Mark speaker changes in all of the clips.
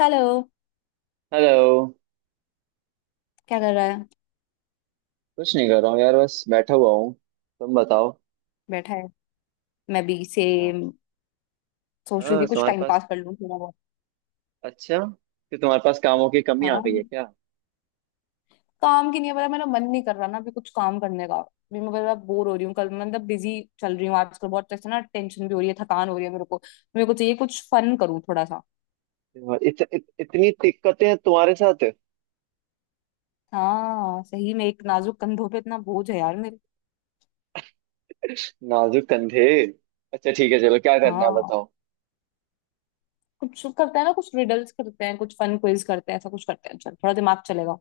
Speaker 1: Hello.
Speaker 2: Hello.
Speaker 1: क्या कर रहा है।
Speaker 2: कुछ नहीं कर रहा हूँ यार, बस बैठा हुआ हूँ। तुम बताओ।
Speaker 1: बैठा है। मैं भी
Speaker 2: हाँ।
Speaker 1: सेम। सोच रही थी
Speaker 2: हाँ,
Speaker 1: कुछ
Speaker 2: तुम्हारे
Speaker 1: टाइम
Speaker 2: पास।
Speaker 1: पास कर लूं थोड़ा बहुत।
Speaker 2: अच्छा, कि तुम्हारे पास कामों की कमी आ गई
Speaker 1: हाँ,
Speaker 2: है क्या?
Speaker 1: काम की नहीं है पता, मेरा मन नहीं कर रहा ना अभी कुछ काम करने का भी। मैं बड़ा बोर हो रही हूँ कल, मतलब बिजी चल रही हूँ आजकल बहुत, ऐसे ना टेंशन भी हो रही है, थकान हो रही है मेरे को। मेरे को चाहिए कुछ फन करूँ थोड़ा सा।
Speaker 2: इत, इत, इतनी दिक्कतें हैं तुम्हारे साथ।
Speaker 1: हाँ सही में, एक नाजुक कंधों पे इतना बोझ है यार मेरे।
Speaker 2: नाजुक कंधे। अच्छा ठीक है, चलो क्या करना है
Speaker 1: हाँ,
Speaker 2: बताओ।
Speaker 1: कुछ करते हैं ना, कुछ रिडल्स करते हैं, कुछ फन क्विज करते हैं, ऐसा कुछ करते हैं चल थोड़ा दिमाग चलेगा।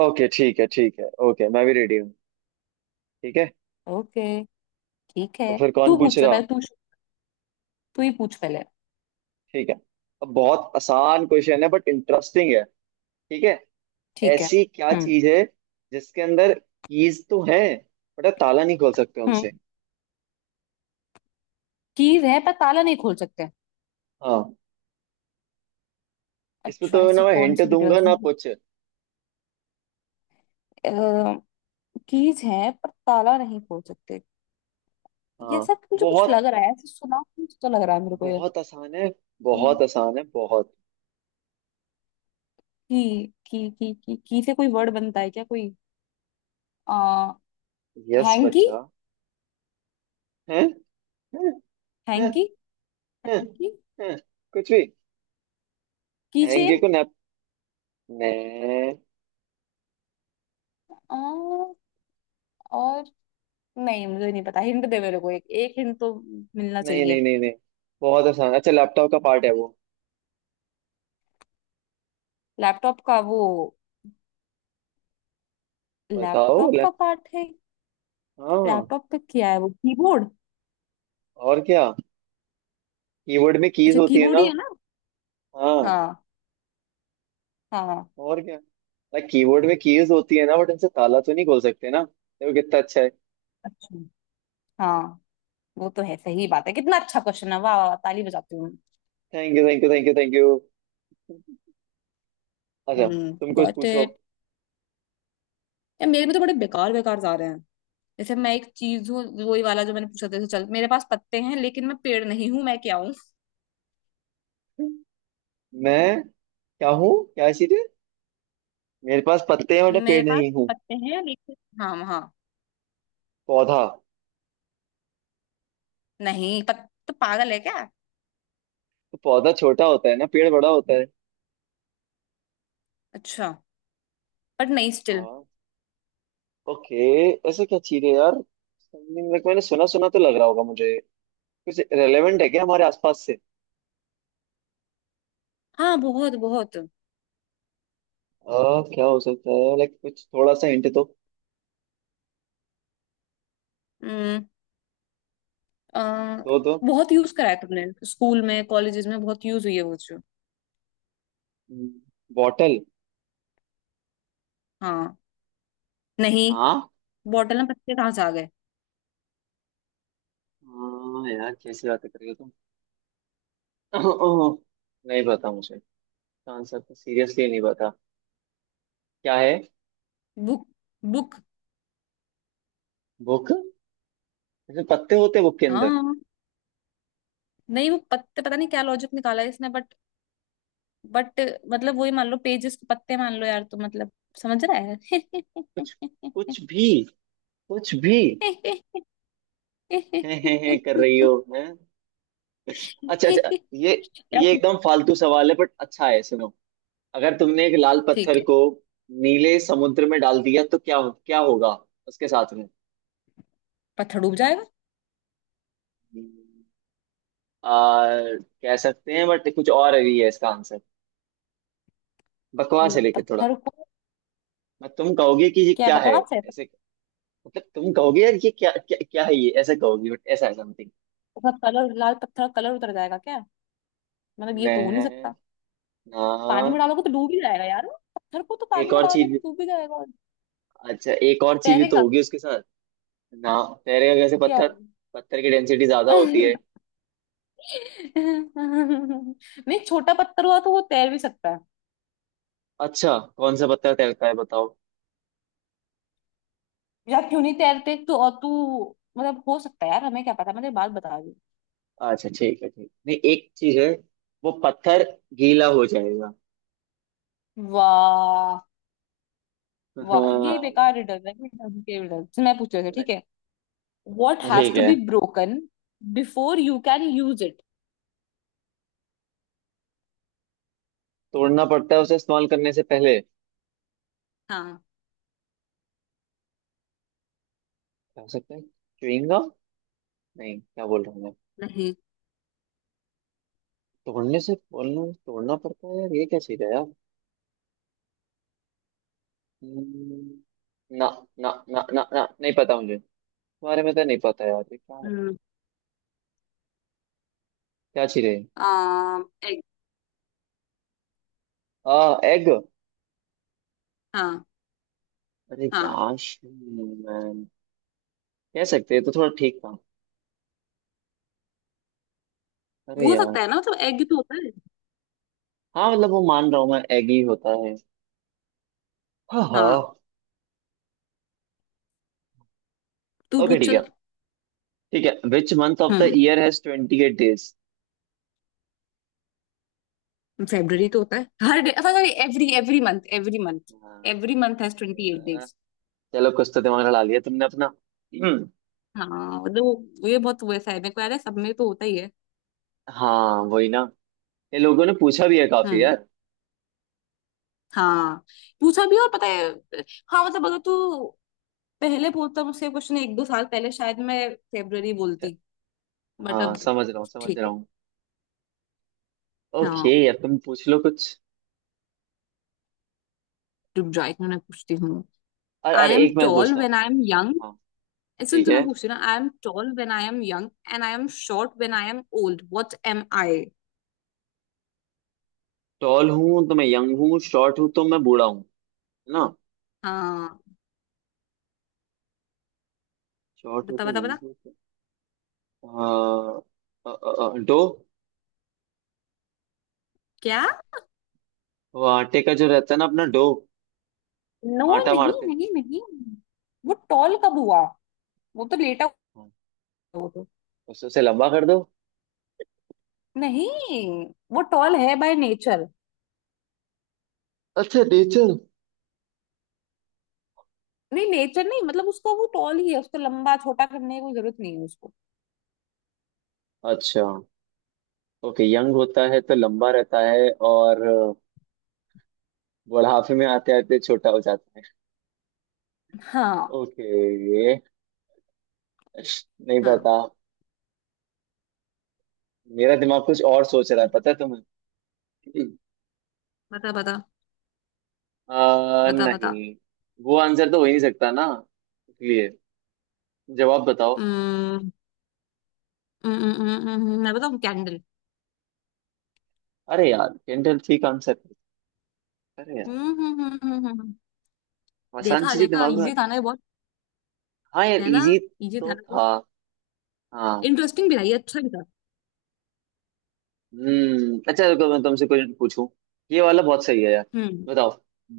Speaker 2: ओके ठीक है, ठीक है ओके, मैं भी रेडी हूँ। ठीक है।
Speaker 1: ओके ठीक है।
Speaker 2: तो फिर
Speaker 1: तू
Speaker 2: कौन पूछ
Speaker 1: पूछ
Speaker 2: रहा?
Speaker 1: पहले, तू। तू ही पूछ पहले।
Speaker 2: ठीक है। अब बहुत आसान क्वेश्चन है बट इंटरेस्टिंग है। ठीक है।
Speaker 1: ठीक है।
Speaker 2: ऐसी क्या
Speaker 1: हम्म।
Speaker 2: चीज है जिसके अंदर कीज तो है बट ताला नहीं खोल सकते
Speaker 1: हम्म।
Speaker 2: उनसे?
Speaker 1: कीज है पर ताला नहीं खोल सकते।
Speaker 2: हाँ। इसमें
Speaker 1: अच्छा,
Speaker 2: तो
Speaker 1: ऐसी
Speaker 2: ना मैं
Speaker 1: कौन
Speaker 2: हिंट
Speaker 1: सी
Speaker 2: दूंगा
Speaker 1: डिटेल्स
Speaker 2: ना कुछ।
Speaker 1: हैं। कीज है पर ताला नहीं खोल सकते। ये
Speaker 2: हाँ।
Speaker 1: सब मुझे कुछ
Speaker 2: बहुत
Speaker 1: लग रहा है, ऐसे सुना कुछ तो लग रहा है मेरे को ये।
Speaker 2: बहुत आसान है।
Speaker 1: हम्म,
Speaker 2: बहुत आसान है बहुत।
Speaker 1: की से कोई वर्ड बनता है क्या कोई। आ,
Speaker 2: यस
Speaker 1: हैंकी।
Speaker 2: बच्चा। हैं। हैं। हैं।
Speaker 1: हैंकी।
Speaker 2: हैं।
Speaker 1: हैंकी।
Speaker 2: हैं। कुछ भी।
Speaker 1: की
Speaker 2: हैंगे
Speaker 1: चेन।
Speaker 2: को नैप। नहीं।
Speaker 1: आ, और, नहीं मुझे नहीं पता, हिंट दे मेरे को, एक एक हिंट तो मिलना
Speaker 2: नहीं नहीं
Speaker 1: चाहिए।
Speaker 2: नहीं नहीं। बहुत आसान। अच्छा लैपटॉप का पार्ट है वो।
Speaker 1: लैपटॉप का वो।
Speaker 2: बताओ
Speaker 1: लैपटॉप
Speaker 2: ले।
Speaker 1: का पार्ट है।
Speaker 2: हाँ।
Speaker 1: लैपटॉप पे क्या है? वो कीबोर्ड।
Speaker 2: और क्या? कीबोर्ड में कीज
Speaker 1: अच्छा
Speaker 2: होती है
Speaker 1: कीबोर्ड ही
Speaker 2: ना।
Speaker 1: है ना।
Speaker 2: हाँ।
Speaker 1: हाँ। हाँ।
Speaker 2: और क्या? लाइक कीबोर्ड में कीज होती है ना बट उनसे ताला तो नहीं खोल सकते ना। देखो कितना अच्छा है।
Speaker 1: अच्छा। हाँ, वो तो है, सही बात है, कितना अच्छा क्वेश्चन है, वाह वाह वाह, ताली बजाती हूँ।
Speaker 2: Thank you thank you thank you thank you. अच्छा। तुम
Speaker 1: हम्म,
Speaker 2: कुछ
Speaker 1: गॉट
Speaker 2: पूछो।
Speaker 1: इट। यार मेरे में तो बड़े बेकार बेकार जा रहे हैं। जैसे मैं एक चीज हूँ, वही वाला जो मैंने पूछा था, जैसे चल मेरे पास पत्ते हैं लेकिन मैं पेड़ नहीं हूँ, मैं क्या हूँ।
Speaker 2: मैं क्या हूँ? क्या चीजें? मेरे पास पत्ते हैं बट
Speaker 1: मेरे
Speaker 2: पेड़
Speaker 1: पास
Speaker 2: नहीं हूँ।
Speaker 1: पत्ते हैं लेकिन, हाँ हाँ,
Speaker 2: पौधा।
Speaker 1: नहीं तो पागल है क्या।
Speaker 2: तो पौधा छोटा होता है ना, पेड़ बड़ा होता है।
Speaker 1: अच्छा, बट नहीं स्टिल।
Speaker 2: हाँ। ओके। ऐसे क्या चीज है यार? समथिंग लाइक मैंने सुना सुना तो लग रहा होगा मुझे। कुछ रेलेवेंट है क्या हमारे आसपास से?
Speaker 1: हाँ बहुत बहुत।
Speaker 2: क्या हो सकता है? लाइक कुछ थोड़ा सा हिंट तो
Speaker 1: हम्म। आ,
Speaker 2: दो दो।
Speaker 1: बहुत यूज करा है तुमने स्कूल में कॉलेजेस में, बहुत यूज हुई है वो चीज।
Speaker 2: बॉटल?
Speaker 1: हाँ। नहीं,
Speaker 2: हाँ।
Speaker 1: बॉटल में पत्ते कहाँ से आ गए।
Speaker 2: हाँ यार कैसी बात कर रही हो तुम। नहीं पता मुझे। इसका आंसर तो सीरियसली नहीं पता। क्या है?
Speaker 1: बुक। बुक।
Speaker 2: बुक? जैसे पत्ते होते हैं बुक के अंदर।
Speaker 1: हाँ, नहीं वो पत्ते पता नहीं क्या लॉजिक निकाला है इसने, बट मतलब वही, मान लो पेजेस के पत्ते मान लो यार, तो मतलब समझ रहा है।
Speaker 2: कुछ। कुछ भी। कुछ भी। है कर रही हो है। अच्छा अच्छा,
Speaker 1: यार
Speaker 2: ये
Speaker 1: तू-
Speaker 2: एकदम फालतू सवाल है बट अच्छा है, सुनो। अगर तुमने एक लाल
Speaker 1: ठीक
Speaker 2: पत्थर
Speaker 1: है।
Speaker 2: को नीले समुद्र में डाल दिया तो क्या, क्या होगा उसके साथ में?
Speaker 1: पत्थर डूब जाएगा।
Speaker 2: आ, कह सकते हैं बट कुछ और भी है इसका आंसर। बकवास है लेकिन थोड़ा।
Speaker 1: पत्थर ऊपर-
Speaker 2: मैं, तुम कहोगे कि ये
Speaker 1: क्या
Speaker 2: क्या है
Speaker 1: बकवास है।
Speaker 2: ऐसे। मतलब तुम कहोगे यार ये क्या क्या, क्या है ये, ऐसा कहोगी बट ऐसा है समथिंग।
Speaker 1: उसका कलर, लाल पत्थर का कलर उतर जाएगा क्या? मतलब ये तो हो नहीं
Speaker 2: मैं
Speaker 1: सकता।
Speaker 2: ना,
Speaker 1: पानी में डालोगे तो डूब ही जाएगा यार। पत्थर को तो पानी
Speaker 2: एक
Speaker 1: में
Speaker 2: और
Speaker 1: डालोगे तो
Speaker 2: चीज।
Speaker 1: डूब ही जाएगा और
Speaker 2: अच्छा एक और चीज भी तो
Speaker 1: तैरेगा,
Speaker 2: होगी उसके साथ। ना। तैरेगा कैसे
Speaker 1: क्या
Speaker 2: पत्थर?
Speaker 1: होगा।
Speaker 2: पत्थर की डेंसिटी ज्यादा होती है।
Speaker 1: नहीं, छोटा पत्थर हुआ तो वो तैर भी सकता है।
Speaker 2: अच्छा कौन सा पत्थर तैरता है बताओ?
Speaker 1: यार क्यों नहीं तैरते तो, और तू, मतलब हो सकता है यार, हमें क्या पता, मैं तेरी बात बता रही
Speaker 2: अच्छा ठीक है ठीक, नहीं एक चीज है। वो पत्थर गीला हो जाएगा।
Speaker 1: हूँ। वाह, वाह ये
Speaker 2: हाँ।
Speaker 1: बेकार रिडल है, ये dumb के riddle। चल, मैं पूछ रही हूँ, ठीक है। वॉट हैज
Speaker 2: ठीक
Speaker 1: टू
Speaker 2: है।
Speaker 1: Be broken before you can use it.
Speaker 2: तोड़ना पड़ता है उसे इस्तेमाल करने से पहले।
Speaker 1: हाँ।
Speaker 2: क्या हो सकता है? chewing gum? नहीं, क्या बोल रहा हूँ मैं।
Speaker 1: नहीं।
Speaker 2: तोड़ने से बोलना तोड़ना पड़ता है यार, ये क्या चीज है यार। हम्म। ना ना ना ना ना, नहीं पता मुझे। तुम्हारे में तो, नहीं पता यार ये क्या है।
Speaker 1: हम्म,
Speaker 2: क्या चीज है?
Speaker 1: आ, एग।
Speaker 2: एग?
Speaker 1: हाँ।
Speaker 2: अरे
Speaker 1: हाँ,
Speaker 2: यार। मैन। कह सकते हैं तो थोड़ा ठीक था। अरे
Speaker 1: हो
Speaker 2: यार।
Speaker 1: सकता है ना, मतलब एग तो होता है।
Speaker 2: हाँ मतलब वो मान रहा हूँ मैं, एग ही होता है। हाँ हाँ।
Speaker 1: हाँ, तू
Speaker 2: ओके
Speaker 1: पूछ
Speaker 2: ठीक
Speaker 1: चल।
Speaker 2: है। ठीक है, which month of the
Speaker 1: hmm,
Speaker 2: year has 28 days?
Speaker 1: February तो होता है हर day, sorry, every every month, every month, every month has 28 days.
Speaker 2: चलो कुछ तो दिमाग लड़ा लिया तुमने अपना। हम्म।
Speaker 1: हाँ मतलब वो ये बहुत वैसा है, मेरे को याद है सब में तो होता ही है।
Speaker 2: हाँ वही ना। ये लोगों ने पूछा भी है काफी
Speaker 1: हम्म।
Speaker 2: यार।
Speaker 1: हाँ पूछा भी और पता है। हाँ, मतलब अगर तू पहले बोलता मुझसे क्वेश्चन एक दो साल पहले शायद मैं फेब्रुअरी बोलती, बट
Speaker 2: हाँ
Speaker 1: अब
Speaker 2: समझ रहा हूँ, समझ
Speaker 1: ठीक
Speaker 2: रहा
Speaker 1: है।
Speaker 2: हूँ। ओके
Speaker 1: हाँ
Speaker 2: यार तुम पूछ लो कुछ।
Speaker 1: रुक जाओ एक मिनट, मैं पूछती हूँ।
Speaker 2: अरे
Speaker 1: आई
Speaker 2: अरे,
Speaker 1: एम
Speaker 2: एक मैं
Speaker 1: टॉल
Speaker 2: पूछता हूँ।
Speaker 1: व्हेन आई एम
Speaker 2: हाँ।
Speaker 1: यंग। सुन
Speaker 2: ठीक
Speaker 1: तूने
Speaker 2: है।
Speaker 1: पूछती ना, I am tall when I am young and I am short when I am old, what am I.
Speaker 2: Tall हूँ तो मैं यंग हूँ, शॉर्ट हूँ तो मैं बूढ़ा हूँ, है ना?
Speaker 1: हाँ,
Speaker 2: शॉर्ट
Speaker 1: बता
Speaker 2: होते
Speaker 1: बता
Speaker 2: हैं।
Speaker 1: बता।
Speaker 2: हाँ, डो।
Speaker 1: क्या।
Speaker 2: वो आटे का जो रहता है ना अपना, डो।
Speaker 1: नो,
Speaker 2: आटा
Speaker 1: नहीं
Speaker 2: मारते हैं।
Speaker 1: नहीं नहीं। वो टॉल कब हुआ? वो तो लेटा हुआ
Speaker 2: हाँ,
Speaker 1: है वो तो।
Speaker 2: उसे उसे लंबा कर दो।
Speaker 1: नहीं, वो टॉल है बाय नेचर।
Speaker 2: अच्छा नेचर।
Speaker 1: नहीं, नेचर नहीं, मतलब उसका वो टॉल ही है, उसको लंबा छोटा करने की कोई जरूरत नहीं है उसको।
Speaker 2: अच्छा। ओके यंग होता है तो लंबा रहता है और बुढ़ापे में आते आते छोटा हो जाता है।
Speaker 1: हाँ।
Speaker 2: ओके। नहीं
Speaker 1: हाँ
Speaker 2: पता। मेरा दिमाग कुछ और सोच रहा है पता है तुम्हें।
Speaker 1: बता बता बता बता।
Speaker 2: नहीं, वो आंसर तो हो ही नहीं सकता ना, इसलिए। जवाब बताओ।
Speaker 1: हम्म, मैं बताऊँ? कैंडल।
Speaker 2: अरे यार कैंडल ठीक आंसर है। अरे यार।
Speaker 1: हम्म।
Speaker 2: आसान
Speaker 1: देखा
Speaker 2: चीजें
Speaker 1: देखा,
Speaker 2: दिमाग में
Speaker 1: इजी
Speaker 2: आती
Speaker 1: था
Speaker 2: है।
Speaker 1: ना ये बहुत।
Speaker 2: हाँ यार
Speaker 1: है ना?
Speaker 2: इजी
Speaker 1: इजी था
Speaker 2: तो
Speaker 1: ना बहुत।
Speaker 2: था। हाँ।
Speaker 1: इंटरेस्टिंग भी था ये, अच्छा भी था।
Speaker 2: हम्म। अच्छा रुको मैं तुमसे कुछ पूछूं। ये वाला बहुत सही है यार।
Speaker 1: हम्म।
Speaker 2: बताओ।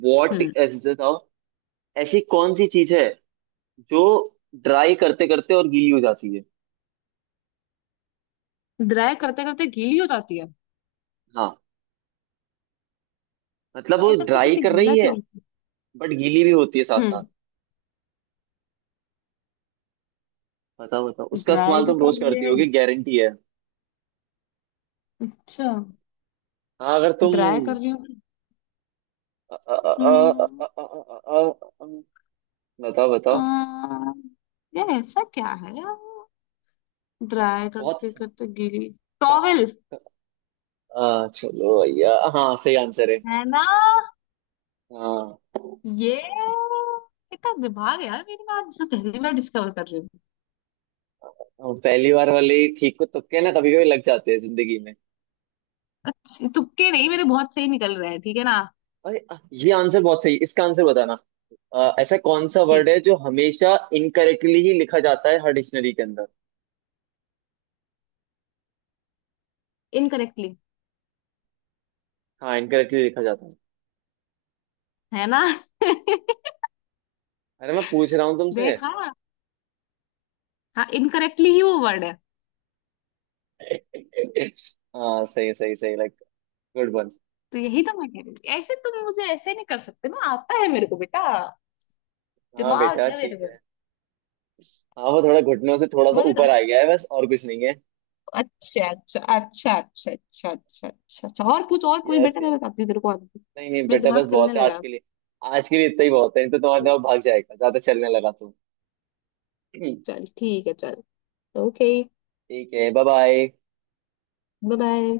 Speaker 2: वॉट,
Speaker 1: हम्म,
Speaker 2: ऐसे बताओ। ऐसी कौन सी चीज है जो ड्राई करते करते और गीली हो जाती है?
Speaker 1: ड्राई करते करते गीली हो जाती है।
Speaker 2: हाँ मतलब
Speaker 1: ड्राई
Speaker 2: वो
Speaker 1: करते
Speaker 2: ड्राई
Speaker 1: करते
Speaker 2: कर
Speaker 1: गीला
Speaker 2: रही है
Speaker 1: क्यों।
Speaker 2: बट गीली भी होती है साथ साथ।
Speaker 1: हम्म,
Speaker 2: बताओ बताओ, उसका
Speaker 1: ड्राई
Speaker 2: इस्तेमाल
Speaker 1: भी
Speaker 2: तुम
Speaker 1: कर
Speaker 2: रोज
Speaker 1: रही
Speaker 2: करती
Speaker 1: है।
Speaker 2: होगी गारंटी है।
Speaker 1: अच्छा,
Speaker 2: हाँ अगर
Speaker 1: ड्राई कर
Speaker 2: तुम।
Speaker 1: रही हूँ।
Speaker 2: अ, अ, अ, अ, अ,
Speaker 1: हम्म।
Speaker 2: अ, अ, अ, अ, बताओ
Speaker 1: आ,
Speaker 2: बताओ।
Speaker 1: यार ऐसा क्या है यार, ड्राई
Speaker 2: बहुत
Speaker 1: करते
Speaker 2: आसान।
Speaker 1: करते गीली। टॉवेल।
Speaker 2: चलो भैया, हाँ सही आंसर है।
Speaker 1: है ना
Speaker 2: हाँ,
Speaker 1: ये, कितना दिमाग है यार मेरे में, आज जो पहली बार डिस्कवर कर रही हूँ।
Speaker 2: हाँ, पहली बार वाले ही ठीक को, तुक्के ना कभी कभी लग जाते हैं जिंदगी में।
Speaker 1: अच्छे- तुक्के नहीं मेरे, बहुत सही निकल रहे हैं ठीक है ना।
Speaker 2: अरे, ये आंसर बहुत सही है, इसका आंसर बताना। ऐसा कौन सा वर्ड
Speaker 1: ठीक,
Speaker 2: है जो हमेशा इनकरेक्टली ही लिखा जाता है हर डिक्शनरी के अंदर?
Speaker 1: इनकरेक्टली,
Speaker 2: हाँ, इनकरेक्टली लिखा जाता है।
Speaker 1: है ना।
Speaker 2: अरे मैं पूछ रहा हूँ तुमसे।
Speaker 1: देखा, हाँ इनकरेक्टली ही वो वर्ड है।
Speaker 2: हाँ सही सही सही, लाइक गुड वन।
Speaker 1: तो यही तो मैं कह रही थी, ऐसे तुम मुझे ऐसे नहीं कर सकते, ना आता है मेरे को बेटा,
Speaker 2: हाँ
Speaker 1: दिमाग
Speaker 2: बेटा
Speaker 1: है मेरे
Speaker 2: ठीक
Speaker 1: में।
Speaker 2: है। हाँ वो थोड़ा घुटनों से थोड़ा सा
Speaker 1: मगर,
Speaker 2: ऊपर आ गया है बस, और कुछ नहीं है।
Speaker 1: अच्छा अच्छा अच्छा अच्छा अच्छा अच्छा अच्छा अच्छा, और पूछ और पूछ,
Speaker 2: यस।
Speaker 1: बेटा मैं बताती हूँ तेरे को आगे।
Speaker 2: नहीं नहीं
Speaker 1: मेरा
Speaker 2: बेटा,
Speaker 1: दिमाग
Speaker 2: बस
Speaker 1: चलने
Speaker 2: बहुत है आज
Speaker 1: लगा।
Speaker 2: के लिए। आज के लिए इतना ही बहुत है, नहीं तो तुम्हारा दिमाग भाग जाएगा ज्यादा चलने लगा तो।
Speaker 1: चल ठीक है चल। ओके,
Speaker 2: ठीक है, बाय बाय।
Speaker 1: Bye bye.